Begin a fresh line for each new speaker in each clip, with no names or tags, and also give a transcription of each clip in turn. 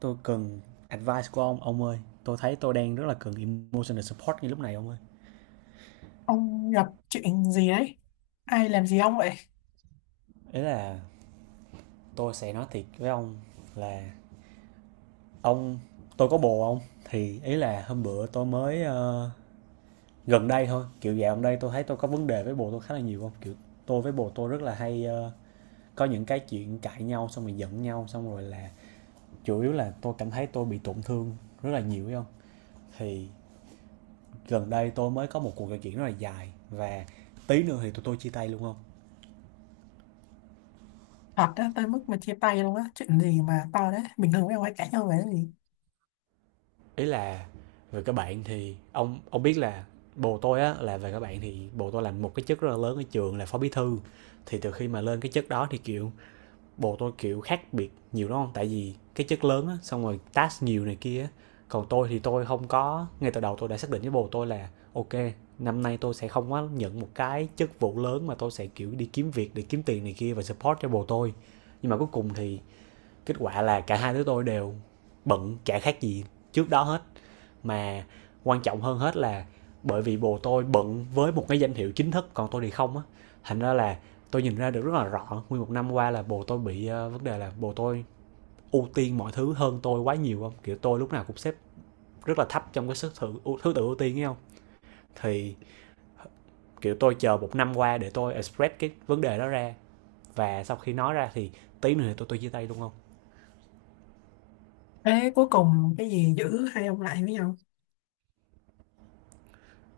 Tôi cần advice của ông ơi. Tôi thấy tôi đang rất là cần emotional support ngay lúc này ông ơi.
Ông gặp chuyện gì đấy? Ai làm gì ông vậy?
Ý là tôi sẽ nói thiệt với ông là, ông, tôi có bồ ông. Thì ý là hôm bữa tôi mới gần đây thôi, kiểu dạo gần đây tôi thấy tôi có vấn đề với bồ tôi khá là nhiều không? Kiểu tôi với bồ tôi rất là hay có những cái chuyện cãi nhau xong rồi giận nhau xong rồi là chủ yếu là tôi cảm thấy tôi bị tổn thương rất là nhiều phải không? Thì gần đây tôi mới có một cuộc trò chuyện rất là dài và tí nữa thì tụi tôi chia tay luôn không.
Thật đó, tới mức mà chia tay luôn á. Chuyện gì mà to đấy? Bình thường mấy ông hay cãi nhau về cái gì?
Ý là về các bạn thì ông biết là bồ tôi á, là về các bạn thì bồ tôi làm một cái chức rất là lớn ở trường là phó bí thư. Thì từ khi mà lên cái chức đó thì kiểu bồ tôi kiểu khác biệt nhiều đúng không, tại vì cái chức lớn á, xong rồi task nhiều này kia. Còn tôi thì tôi không có, ngay từ đầu tôi đã xác định với bồ tôi là ok năm nay tôi sẽ không có nhận một cái chức vụ lớn mà tôi sẽ kiểu đi kiếm việc để kiếm tiền này kia và support cho bồ tôi. Nhưng mà cuối cùng thì kết quả là cả hai đứa tôi đều bận chả khác gì trước đó hết. Mà quan trọng hơn hết là bởi vì bồ tôi bận với một cái danh hiệu chính thức còn tôi thì không á, thành ra là tôi nhìn ra được rất là rõ nguyên một năm qua là bồ tôi bị vấn đề là bồ tôi ưu tiên mọi thứ hơn tôi quá nhiều không, kiểu tôi lúc nào cũng xếp rất là thấp trong thứ tự ưu tiên ấy không. Thì kiểu tôi chờ một năm qua để tôi express cái vấn đề đó ra, và sau khi nói ra thì tí nữa thì tôi chia tay luôn không.
Thế cuối cùng cái gì giữ hai ông lại với nhau?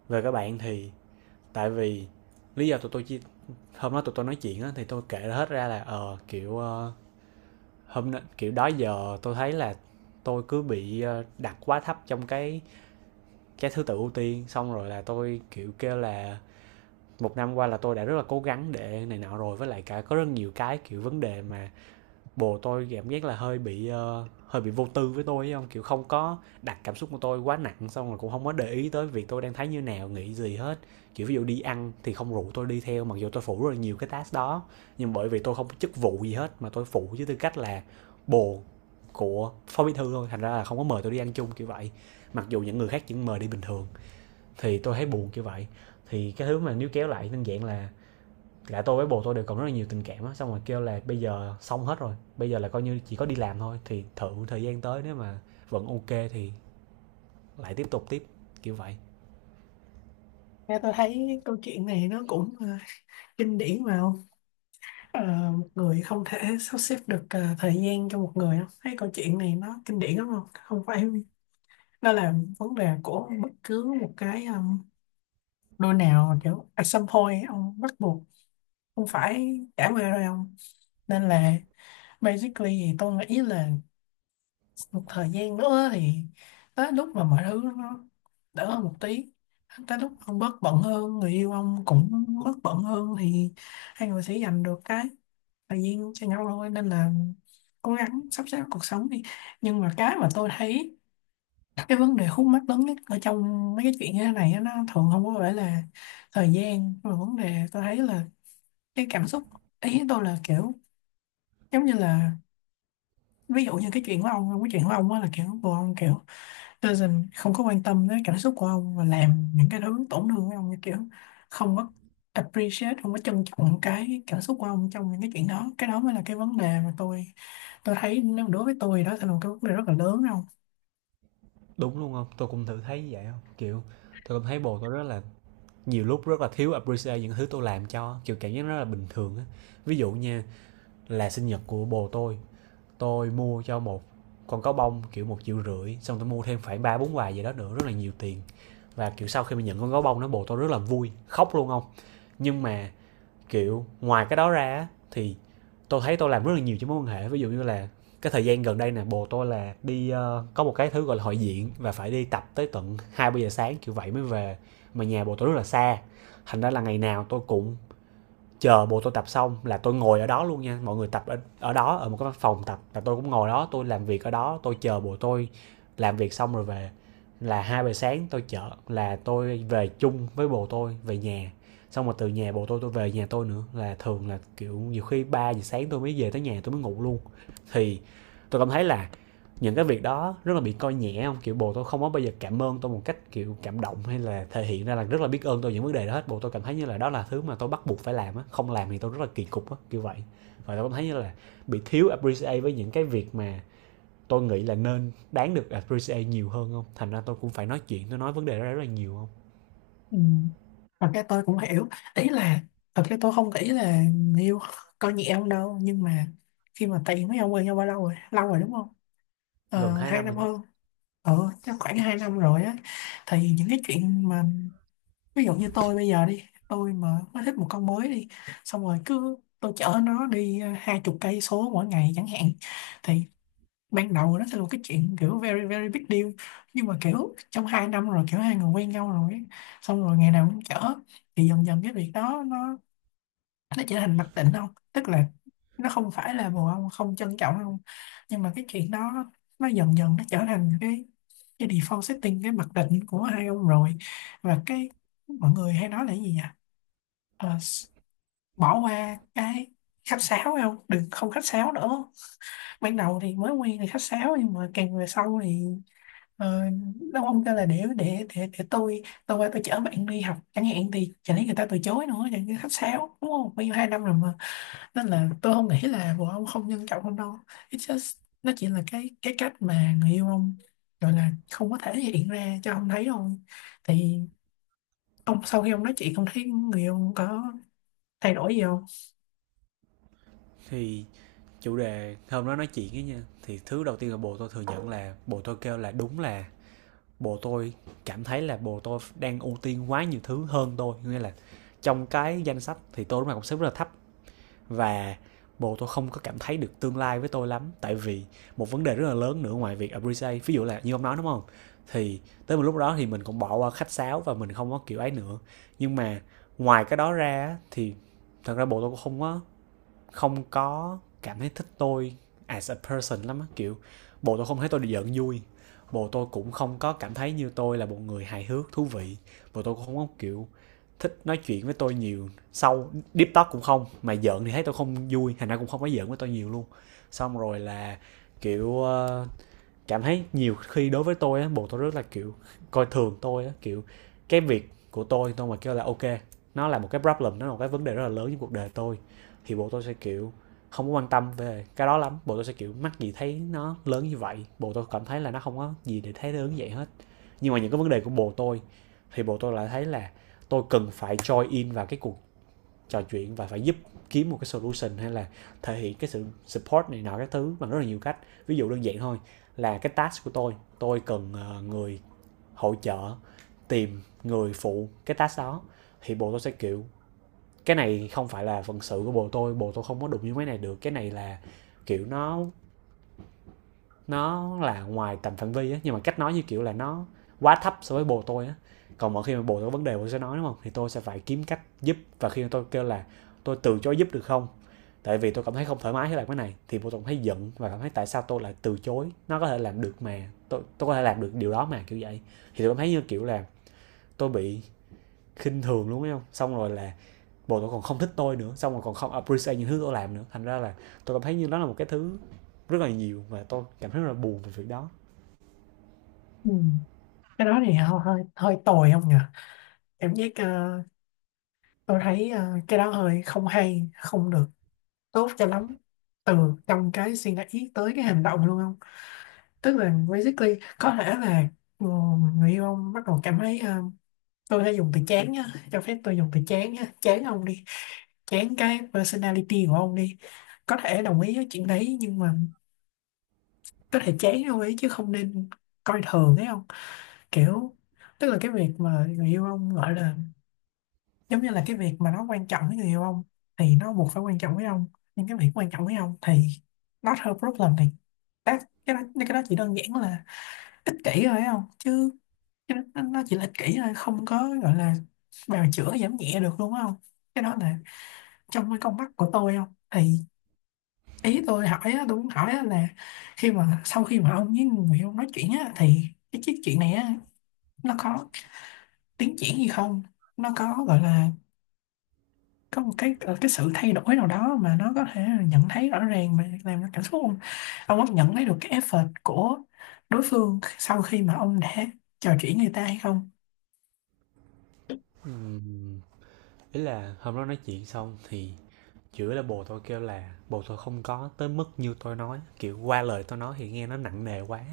Về các bạn thì tại vì lý do tụi tôi chia, hôm đó tụi tôi nói chuyện á thì tôi kể hết ra là kiểu hôm nay kiểu đó giờ tôi thấy là tôi cứ bị đặt quá thấp trong cái thứ tự ưu tiên, xong rồi là tôi kiểu kêu là một năm qua là tôi đã rất là cố gắng để này nọ rồi, với lại cả có rất nhiều cái kiểu vấn đề mà bồ tôi cảm giác là hơi bị vô tư với tôi ấy không, kiểu không có đặt cảm xúc của tôi quá nặng xong rồi cũng không có để ý tới việc tôi đang thấy như nào nghĩ gì hết. Kiểu ví dụ đi ăn thì không rủ tôi đi theo mặc dù tôi phụ rất là nhiều cái task đó, nhưng bởi vì tôi không có chức vụ gì hết mà tôi phụ với tư cách là bồ của phó bí thư thôi, thành ra là không có mời tôi đi ăn chung kiểu vậy, mặc dù những người khác chỉ mời đi bình thường, thì tôi thấy buồn kiểu vậy. Thì cái thứ mà níu kéo lại đơn giản là cả tôi với bồ tôi đều còn rất là nhiều tình cảm á, xong rồi kêu là bây giờ xong hết rồi, bây giờ là coi như chỉ có đi làm thôi, thì thử thời gian tới nếu mà vẫn ok thì lại tiếp tục tiếp kiểu vậy.
Nghe tôi thấy câu chuyện này nó cũng kinh điển mà không? Một người không thể sắp xếp được thời gian cho một người không? Thấy câu chuyện này nó kinh điển lắm không? Không phải nó là vấn đề của bất cứ một cái đôi nào, kiểu at some point ông bắt buộc không phải trải qua rồi không? Nên là Basically thì tôi nghĩ là một thời gian nữa thì tới lúc mà mọi thứ nó đỡ hơn một tí, tới lúc ông bớt bận hơn, người yêu ông cũng bớt bận hơn thì hai người sẽ dành được cái thời gian cho nhau thôi, nên là cố gắng sắp xếp cuộc sống đi. Nhưng mà cái mà tôi thấy cái vấn đề khúc mắc lớn nhất ở trong mấy cái chuyện như thế này á, nó thường không có phải là thời gian, mà vấn đề tôi thấy là cái cảm xúc. Ý tôi là kiểu giống như là ví dụ như cái chuyện của ông, cái chuyện của ông á là kiểu của ông kiểu doesn't không có quan tâm tới cảm xúc của ông và làm những cái thứ tổn thương với ông, như kiểu không có appreciate, không có trân trọng cái cảm xúc của ông trong những cái chuyện đó. Cái đó mới là cái vấn đề mà tôi thấy, nếu đối với tôi đó sẽ là một cái vấn đề rất là lớn không.
Đúng luôn không, tôi cũng thử thấy vậy không, kiểu tôi cũng thấy bồ tôi rất là nhiều lúc rất là thiếu appreciate những thứ tôi làm cho, kiểu cảm giác rất là bình thường á. Ví dụ nha, là sinh nhật của bồ tôi mua cho một con cá bông kiểu 1,5 triệu, xong tôi mua thêm khoảng ba bốn hoài gì đó nữa, rất là nhiều tiền. Và kiểu sau khi mình nhận con cá bông nó bồ tôi rất là vui khóc luôn không. Nhưng mà kiểu ngoài cái đó ra thì tôi thấy tôi làm rất là nhiều cho mối quan hệ. Ví dụ như là cái thời gian gần đây nè bồ tôi là đi có một cái thứ gọi là hội diện và phải đi tập tới tận hai ba giờ sáng kiểu vậy mới về, mà nhà bồ tôi rất là xa, thành ra là ngày nào tôi cũng chờ bộ tôi tập xong là tôi ngồi ở đó luôn nha, mọi người tập ở đó, ở một cái phòng tập là tôi cũng ngồi đó tôi làm việc ở đó tôi chờ bộ tôi làm việc xong rồi về, là 2 giờ sáng tôi chở, là tôi về chung với bồ tôi về nhà, xong rồi từ nhà bồ tôi về nhà tôi nữa là thường là kiểu nhiều khi 3 giờ sáng tôi mới về tới nhà, tôi mới ngủ luôn. Thì tôi cảm thấy là những cái việc đó rất là bị coi nhẹ không, kiểu bồ tôi không có bao giờ cảm ơn tôi một cách kiểu cảm động hay là thể hiện ra là rất là biết ơn tôi những vấn đề đó hết, bồ tôi cảm thấy như là đó là thứ mà tôi bắt buộc phải làm á, không làm thì tôi rất là kỳ cục á kiểu vậy. Và tôi cảm thấy như là bị thiếu appreciate với những cái việc mà tôi nghĩ là nên đáng được appreciate nhiều hơn không, thành ra tôi cũng phải nói chuyện, tôi nói vấn đề đó rất là nhiều không.
Ừ. Và cái tôi cũng hiểu, ý là thật ra tôi không nghĩ là người yêu coi nhẹ ông đâu, nhưng mà khi mà tiền mấy ông quen nhau bao lâu rồi, lâu rồi đúng không?
Gần hai
Hai
năm rồi
năm
đó.
hơn. Ừ, chắc khoảng 2 năm rồi á. Thì những cái chuyện mà ví dụ như tôi bây giờ đi, tôi mà mới thích một con mới đi, xong rồi cứ tôi chở nó đi 20 cây số mỗi ngày chẳng hạn, thì ban đầu nó sẽ là một cái chuyện kiểu very very big deal, nhưng mà kiểu trong 2 năm rồi, kiểu hai người quen nhau rồi ấy, xong rồi ngày nào cũng chở thì dần dần cái việc đó nó trở thành mặc định không, tức là nó không phải là bồ ông không trân trọng không, nhưng mà cái chuyện đó nó dần dần nó trở thành cái default setting, cái mặc định của hai ông rồi. Và cái mọi người hay nói là cái gì nhỉ, Ờ, s- bỏ qua cái khách sáo không, đừng không khách sáo nữa. Ban đầu thì mới quen thì khách sáo, nhưng mà càng về sau thì ờ, nó không, kêu là để tôi qua tôi chở bạn đi học chẳng hạn thì chẳng lẽ người ta từ chối nữa, chẳng cái khách sáo đúng không, bao nhiêu 2 năm rồi. Nên là tôi không nghĩ là vợ ông không nhân trọng ông đâu, it's just nó chỉ là cái cách mà người yêu ông gọi là không có thể hiện ra cho ông thấy thôi. Thì ông sau khi ông nói chuyện, ông thấy người yêu ông có thay đổi gì không?
Thì chủ đề hôm đó nói chuyện ấy nha, thì thứ đầu tiên là bồ tôi thừa nhận là bồ tôi kêu là đúng là bồ tôi cảm thấy là bồ tôi đang ưu tiên quá nhiều thứ hơn tôi, nghĩa là trong cái danh sách thì tôi lúc nào cũng xếp rất là thấp, và bồ tôi không có cảm thấy được tương lai với tôi lắm, tại vì một vấn đề rất là lớn nữa ngoài việc appreciate, ví dụ là như ông nói đúng không, thì tới một lúc đó thì mình cũng bỏ qua khách sáo và mình không có kiểu ấy nữa. Nhưng mà ngoài cái đó ra thì thật ra bồ tôi cũng không có cảm thấy thích tôi as a person lắm á, kiểu bộ tôi không thấy tôi được giận vui, bộ tôi cũng không có cảm thấy như tôi là một người hài hước thú vị, bộ tôi cũng không có kiểu thích nói chuyện với tôi nhiều, sâu deep talk cũng không, mà giận thì thấy tôi không vui thành ra cũng không có giận với tôi nhiều luôn. Xong rồi là kiểu cảm thấy nhiều khi đối với tôi á bồ tôi rất là kiểu coi thường tôi á, kiểu cái việc của tôi mà kêu là ok nó là một cái problem nó là một cái vấn đề rất là lớn trong cuộc đời tôi, thì bộ tôi sẽ kiểu không có quan tâm về cái đó lắm, bộ tôi sẽ kiểu mắc gì thấy nó lớn như vậy, bộ tôi cảm thấy là nó không có gì để thấy lớn như vậy hết. Nhưng mà những cái vấn đề của bồ tôi thì bồ tôi lại thấy là tôi cần phải join in vào cái cuộc trò chuyện và phải giúp kiếm một cái solution hay là thể hiện cái sự support này nọ các thứ bằng rất là nhiều cách. Ví dụ đơn giản thôi, là cái task của tôi cần người hỗ trợ tìm người phụ cái task đó, thì bộ tôi sẽ kiểu cái này không phải là phận sự của bộ tôi, bộ tôi không có đụng như mấy này được, cái này là kiểu nó là ngoài tầm phạm vi á, nhưng mà cách nói như kiểu là nó quá thấp so với bồ tôi á. Còn mỗi khi mà bồ tôi có vấn đề bồ sẽ nói đúng không, thì tôi sẽ phải kiếm cách giúp, và khi tôi kêu là tôi từ chối giúp được không, tại vì tôi cảm thấy không thoải mái với lại cái này thì bồ tôi cũng thấy giận và cảm thấy tại sao tôi lại từ chối, nó có thể làm được mà, tôi có thể làm được điều đó mà kiểu vậy. Thì tôi cảm thấy như kiểu là tôi bị khinh thường luôn thấy không, xong rồi là bộ tôi còn không thích tôi nữa xong rồi còn không appreciate những thứ tôi làm nữa, thành ra là tôi cảm thấy như đó là một cái thứ rất là nhiều, và tôi cảm thấy rất là buồn về việc đó.
Ừ. Cái đó thì họ hơi hơi tồi không nhỉ, cảm giác tôi thấy cái đó hơi không hay, không được tốt cho lắm, từ trong cái suy nghĩ tới cái hành động luôn không. Tức là basically có thể là ừ, người yêu ông bắt đầu cảm thấy tôi đã dùng từ chán nhá, cho phép tôi dùng từ chán nhá, chán ông đi, chán cái personality của ông đi, có thể đồng ý với chuyện đấy. Nhưng mà có thể chán ông ấy chứ không nên coi thường, thấy không. Kiểu tức là cái việc mà người yêu ông gọi là, giống như là cái việc mà nó quan trọng với người yêu ông thì nó buộc phải quan trọng với ông, nhưng cái việc quan trọng với ông thì not her problem, thì that, cái đó chỉ đơn giản là ích kỷ thôi, thấy không, chứ cái đó, nó chỉ là ích kỷ thôi, không có gọi là bào chữa giảm nhẹ được luôn á không, cái đó là trong cái con mắt của tôi không. Thì ý tôi hỏi á, tôi muốn hỏi á là khi mà sau khi mà ông với người ông nói chuyện á thì cái chiếc chuyện này á, nó có tiến triển gì không, nó có gọi là có một cái cái sự thay đổi nào đó mà nó có thể nhận thấy rõ ràng mà làm cho cảm xúc ông có nhận thấy được cái effort của đối phương sau khi mà ông đã trò chuyện người ta hay không?
Ừm, Ý là hôm đó nói chuyện xong thì chửi là, bồ tôi kêu là bồ tôi không có tới mức như tôi nói, kiểu qua lời tôi nói thì nghe nó nặng nề quá.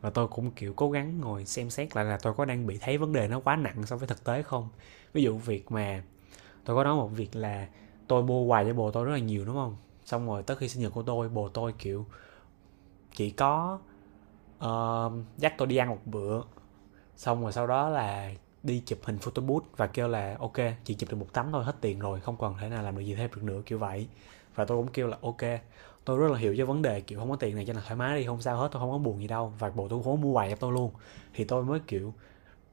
Và tôi cũng kiểu cố gắng ngồi xem xét lại là tôi có đang bị thấy vấn đề nó quá nặng so với thực tế không. Ví dụ việc mà tôi có nói một việc là tôi mua quà cho bồ tôi rất là nhiều đúng không, xong rồi tới khi sinh nhật của tôi, bồ tôi kiểu chỉ có ờ, dắt tôi đi ăn một bữa, xong rồi sau đó là đi chụp hình photo booth và kêu là ok, chỉ chụp được một tấm thôi, hết tiền rồi không còn thể nào làm được gì thêm được nữa, kiểu vậy. Và tôi cũng kêu là ok, tôi rất là hiểu cho vấn đề kiểu không có tiền này, cho nên thoải mái đi không sao hết, tôi không có buồn gì đâu, và bồ tôi cũng không mua quà cho tôi luôn. Thì tôi mới kiểu,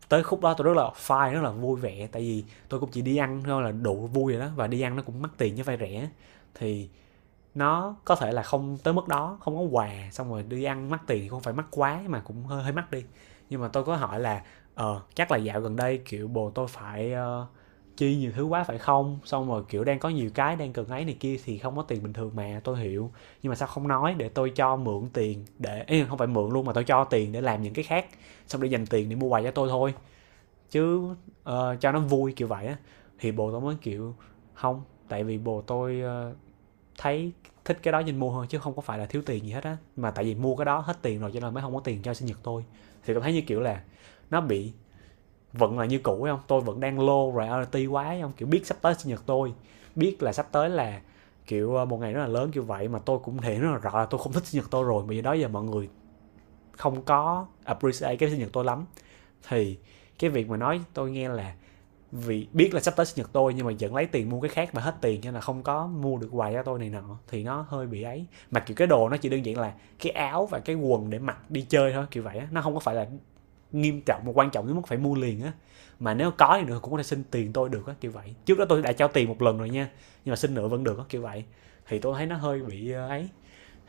tới khúc đó tôi rất là fine, rất là vui vẻ, tại vì tôi cũng chỉ đi ăn thôi là đủ vui rồi đó, và đi ăn nó cũng mắc tiền chứ vay rẻ. Thì nó có thể là không tới mức đó, không có quà xong rồi đi ăn mắc tiền thì không phải mắc quá mà cũng hơi hơi mắc đi. Nhưng mà tôi có hỏi là ờ chắc là dạo gần đây kiểu bồ tôi phải chi nhiều thứ quá phải không, xong rồi kiểu đang có nhiều cái đang cần ấy này kia thì không có tiền bình thường, mà tôi hiểu. Nhưng mà sao không nói để tôi cho mượn tiền, để ý không phải mượn luôn mà tôi cho tiền để làm những cái khác, xong để dành tiền để mua quà cho tôi thôi chứ, cho nó vui kiểu vậy á. Thì bồ tôi mới kiểu không, tại vì bồ tôi thấy thích cái đó nên mua hơn, chứ không có phải là thiếu tiền gì hết á, mà tại vì mua cái đó hết tiền rồi cho nên mới không có tiền cho sinh nhật tôi. Thì cảm thấy như kiểu là nó bị vẫn là như cũ ấy không, tôi vẫn đang low priority quá ấy không, kiểu biết sắp tới sinh nhật tôi, biết là sắp tới là kiểu một ngày rất là lớn kiểu vậy, mà tôi cũng thể hiện rất là rõ là tôi không thích sinh nhật tôi rồi, bởi vì đó giờ mọi người không có appreciate cái sinh nhật tôi lắm. Thì cái việc mà nói tôi nghe là vì biết là sắp tới sinh nhật tôi nhưng mà vẫn lấy tiền mua cái khác và hết tiền cho nên là không có mua được quà cho tôi này nọ, thì nó hơi bị ấy. Mặc kiểu cái đồ nó chỉ đơn giản là cái áo và cái quần để mặc đi chơi thôi kiểu vậy á, nó không có phải là nghiêm trọng mà quan trọng đến mức phải mua liền á. Mà nếu có thì nữa cũng có thể xin tiền tôi được á kiểu vậy, trước đó tôi đã trao tiền một lần rồi nha, nhưng mà xin nữa vẫn được á kiểu vậy. Thì tôi thấy nó hơi bị ấy.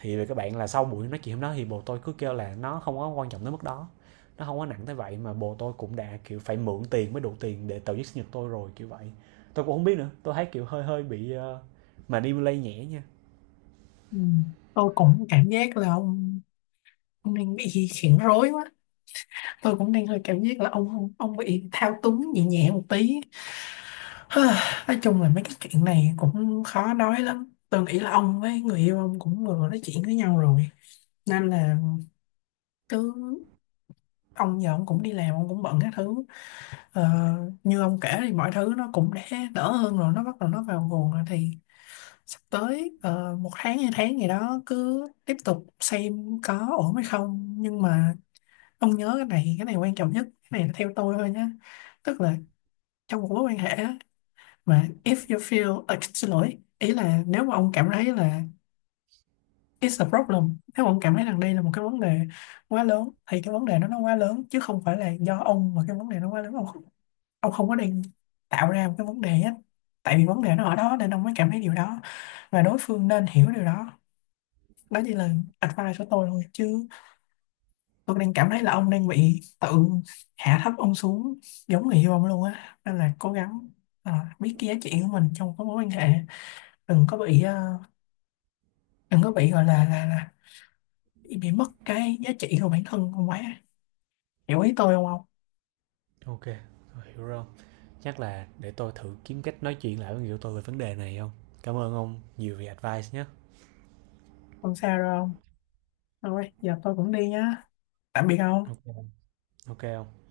Thì các bạn là sau buổi nói chuyện hôm đó thì bồ tôi cứ kêu là nó không có quan trọng tới mức đó, nó không có nặng tới vậy, mà bồ tôi cũng đã kiểu phải mượn tiền mới đủ tiền để tổ chức sinh nhật tôi rồi kiểu vậy. Tôi cũng không biết nữa, tôi thấy kiểu hơi hơi bị mà đi lây nhẹ nha.
Ừ. Tôi cũng cảm giác là ông đang bị khiển rối quá, tôi cũng đang hơi cảm giác là ông bị thao túng nhẹ nhẹ một tí. Nói chung là mấy cái chuyện này cũng khó nói lắm, tôi nghĩ là ông với người yêu ông cũng vừa nói chuyện với nhau rồi nên là cứ, ông giờ ông cũng đi làm, ông cũng bận các thứ, ờ, như ông kể thì mọi thứ nó cũng đã đỡ hơn rồi, nó bắt đầu nó vào guồng rồi. Thì sắp tới 1 tháng 2 tháng gì đó cứ tiếp tục xem có ổn hay không. Nhưng mà ông nhớ cái này, cái này quan trọng nhất, cái này là theo tôi thôi nhé. Tức là trong một mối quan hệ á, mà if you feel à, xin lỗi, ý là nếu mà ông cảm thấy là it's a problem, nếu mà ông cảm thấy rằng đây là một cái vấn đề quá lớn thì cái vấn đề nó quá lớn, chứ không phải là do ông mà cái vấn đề nó quá lớn, ông không có đang tạo ra một cái vấn đề á, tại vì vấn đề nó ở đó nên ông mới cảm thấy điều đó, và đối phương nên hiểu điều đó. Đó chỉ là advice của tôi thôi, chứ tôi đang cảm thấy là ông đang bị tự hạ thấp ông xuống giống người yêu ông luôn á, nên là cố gắng, à, biết cái giá trị của mình trong cái mối quan hệ, đừng có bị đừng có bị gọi là bị mất cái giá trị của bản thân không quá, hiểu ý tôi không không?
Ok, tôi hiểu rồi, chắc là để tôi thử kiếm cách nói chuyện lại với người yêu tôi về vấn đề này không. Cảm ơn ông nhiều vì advice nhé.
Không sao đâu, không thôi giờ tôi cũng đi nhá, tạm biệt
Ok.
ông.
Ok không